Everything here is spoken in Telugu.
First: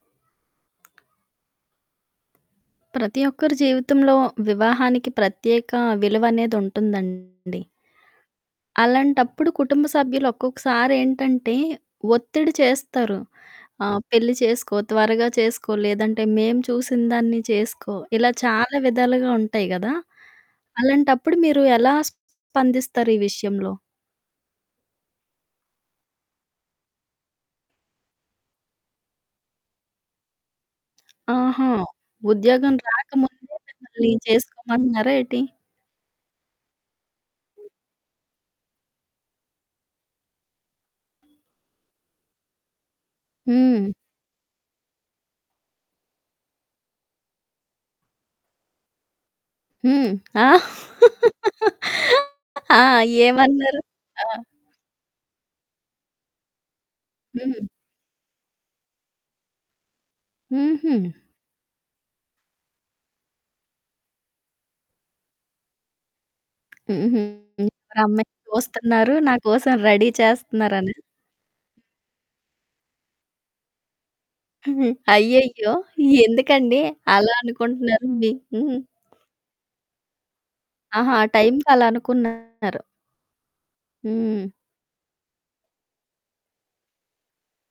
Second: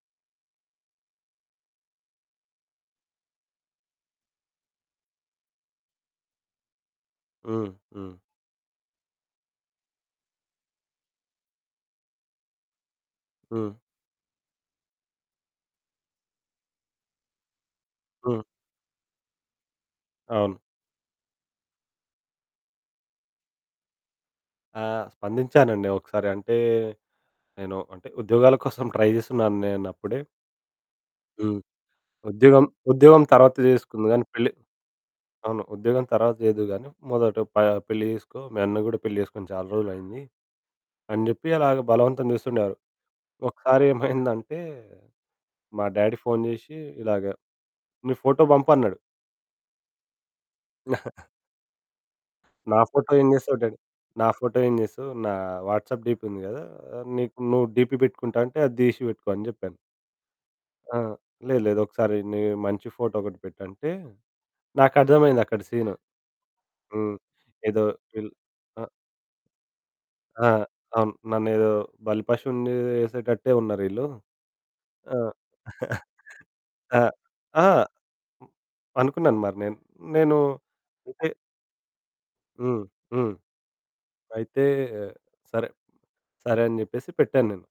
ప్రతి ఒక్కరి జీవితంలో వివాహానికి ప్రత్యేక విలువ అనేది ఉంటుందండి. హ్మ్, హ్మ్. అలాంటప్పుడు కుటుంబ సభ్యులు ఒక్కొక్కసారి ఏంటంటే ఒత్తిడి చేస్తారు. హ్మ్. ఆహ్, "పెళ్లి చేసుకో, త్వరగా చేసుకో లేదంటే మేము చూసినదాన్ని చేసుకో" ఇలా హ్మ్. చాలా విధాలుగా ఉంటాయి గదా! అవును. అలాంటప్పుడు మీరు ఎలా స్పందిస్తారు ఈ విషయంలో? ఆ! స్పందించానండి ఒకసారి. అంటే నేను అంటే ఉద్యోగాల కోసం ట్రై జేస్తున్నాను నేనప్పుడే. హ్మ్. ఆహా! "ఉద్యోగం, ఉద్యోగం ఉద్యోగం రాకముందే తర్వాత మిమల్ని చేసుకుందువు గాని పెళ్లి" చేసుకోమంటున్నారా ఏటి? అవును. "ఉద్యోగం తర్వాత చేద్దువు గాని మొదట ప పెళ్లి చేసుకో. మీ అన్న గూడా పెళ్లి చేసుకొని చాలా రోజులయింది" అని జెప్పి అలాగా బలవంతం జేస్తుండేవారు. ఒకసారి హ్మ్. ఏమైందంటే మా డ్యాడీ ఫోను జేషి ఇలాగ, "నీ ఫోటో పంపు" అన్నడు. హ్మ్. ఆ! "నా ఆ! ఫోటో ఏం జేస్తావు డ్యాడీ? ఏమన్నారు? ఆ! నా ఫోటో ఏం జేస్తావు? నా వాట్సాప్ డీపీ ఉంది గదా! నీకు హ్మ్. నువ్వు డీపీ పెట్టుకుంటా అంటే అది డీషి పెట్టుకో" అని జెప్పాను. హుహు. ఆ! "లేదు, లేదు. ఒకసారి నీ మంచి ఫోటో ఒకటి పెట్టు" అంటే నాకర్థమయింది అక్కడ సీను. హ్మ్. హుహు. ఏదో మరి పెల్ అమ్మాయిని ఆ! చూస్తున్నారు నా కోసం రెడీ ఆ! చేస్తున్నారనా? అవును. నన్నేదో బలి పషువుని యేసేటట్టే ఉన్నారీళ్ళు. హ్మ్. ఆ! అయ్యయ్యో! ఎందుకండీ ఆ! అలా ఆ! అనుకుంటున్నారు? మీ హుహు. అనుకున్నాను మరి నేను. నేనూ ఆహా! అంటే టైమ్‌కి అలా అనుకున్నారు. హ్మ్, హ్మ్. హ్మ్. అయితే సరే, సరే అని జెప్పేసి పెట్టాను నేను.